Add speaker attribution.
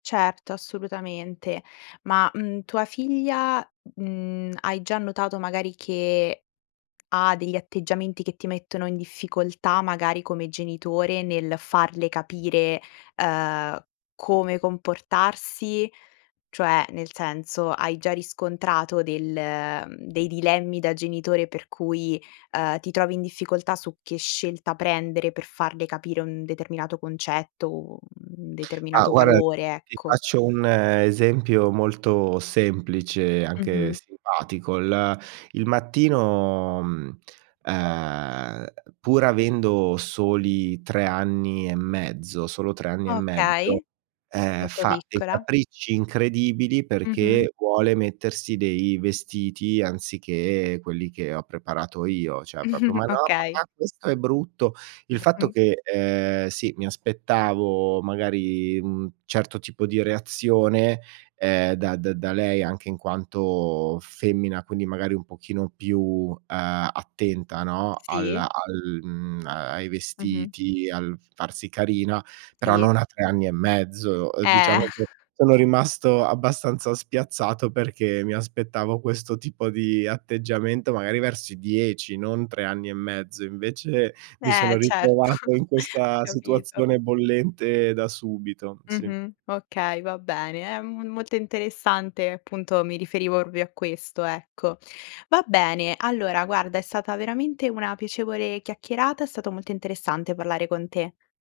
Speaker 1: Certo, assolutamente. Ma, mhmm, tua figlia, mhmm, hai già notato, magari, che ha degli atteggiamenti che ti mettono in difficoltà, magari come genitore, nel farle capire, ehm, come comportarsi? Cioè, nel senso, hai già riscontrato del dei dilemmi da genitore per cui, ehm, ti trovi in difficoltà su che scelta prendere per farle capire un determinato concetto o un
Speaker 2: Ah,
Speaker 1: determinato
Speaker 2: guarda,
Speaker 1: valore,
Speaker 2: ti
Speaker 1: ecco?
Speaker 2: faccio un esempio molto semplice, anche
Speaker 1: Mh-mh.
Speaker 2: simpatico: il il mattino, mhmm, ehm, pur avendo soli 3 anni e mezzo solo 3 anni e mezzo,
Speaker 1: Okay,
Speaker 2: ehm,
Speaker 1: molto
Speaker 2: fa dei
Speaker 1: piccola.
Speaker 2: capricci incredibili
Speaker 1: Mh-mh.
Speaker 2: perché vuole mettersi dei vestiti, anziché quelli che ho preparato io. Cioè proprio: "Ma no,
Speaker 1: Okay.
Speaker 2: papà, questo è brutto". Il fatto che, ehm, sì, mi aspettavo, magari, mhmm, certo tipo di reazione, ehm, da da da lei anche in quanto femmina, quindi, magari, un pochino più, ehm, attenta, no,
Speaker 1: Sì.
Speaker 2: alla al, mhmm, a ai
Speaker 1: Mh mh.
Speaker 2: vestiti, al farsi carina, però
Speaker 1: Sì.
Speaker 2: non a 3 anni e mezzo. Ehm,
Speaker 1: Eh!
Speaker 2: diciamo che sono rimasto abbastanza spiazzato, perché mi aspettavo questo tipo di atteggiamento, magari, verso i 10, non 3 anni e mezzo. Invece, mi sono
Speaker 1: Eh, certo,
Speaker 2: ritrovato in
Speaker 1: ho
Speaker 2: questa
Speaker 1: capito.
Speaker 2: situazione bollente da subito, sì.
Speaker 1: Mh-mh, okay, va bene, è m molto interessante. Appunto, mi riferivo proprio a questo, ecco. Va bene, allora, guarda, è stata veramente una piacevole chiacchierata. È stato molto interessante parlare con te.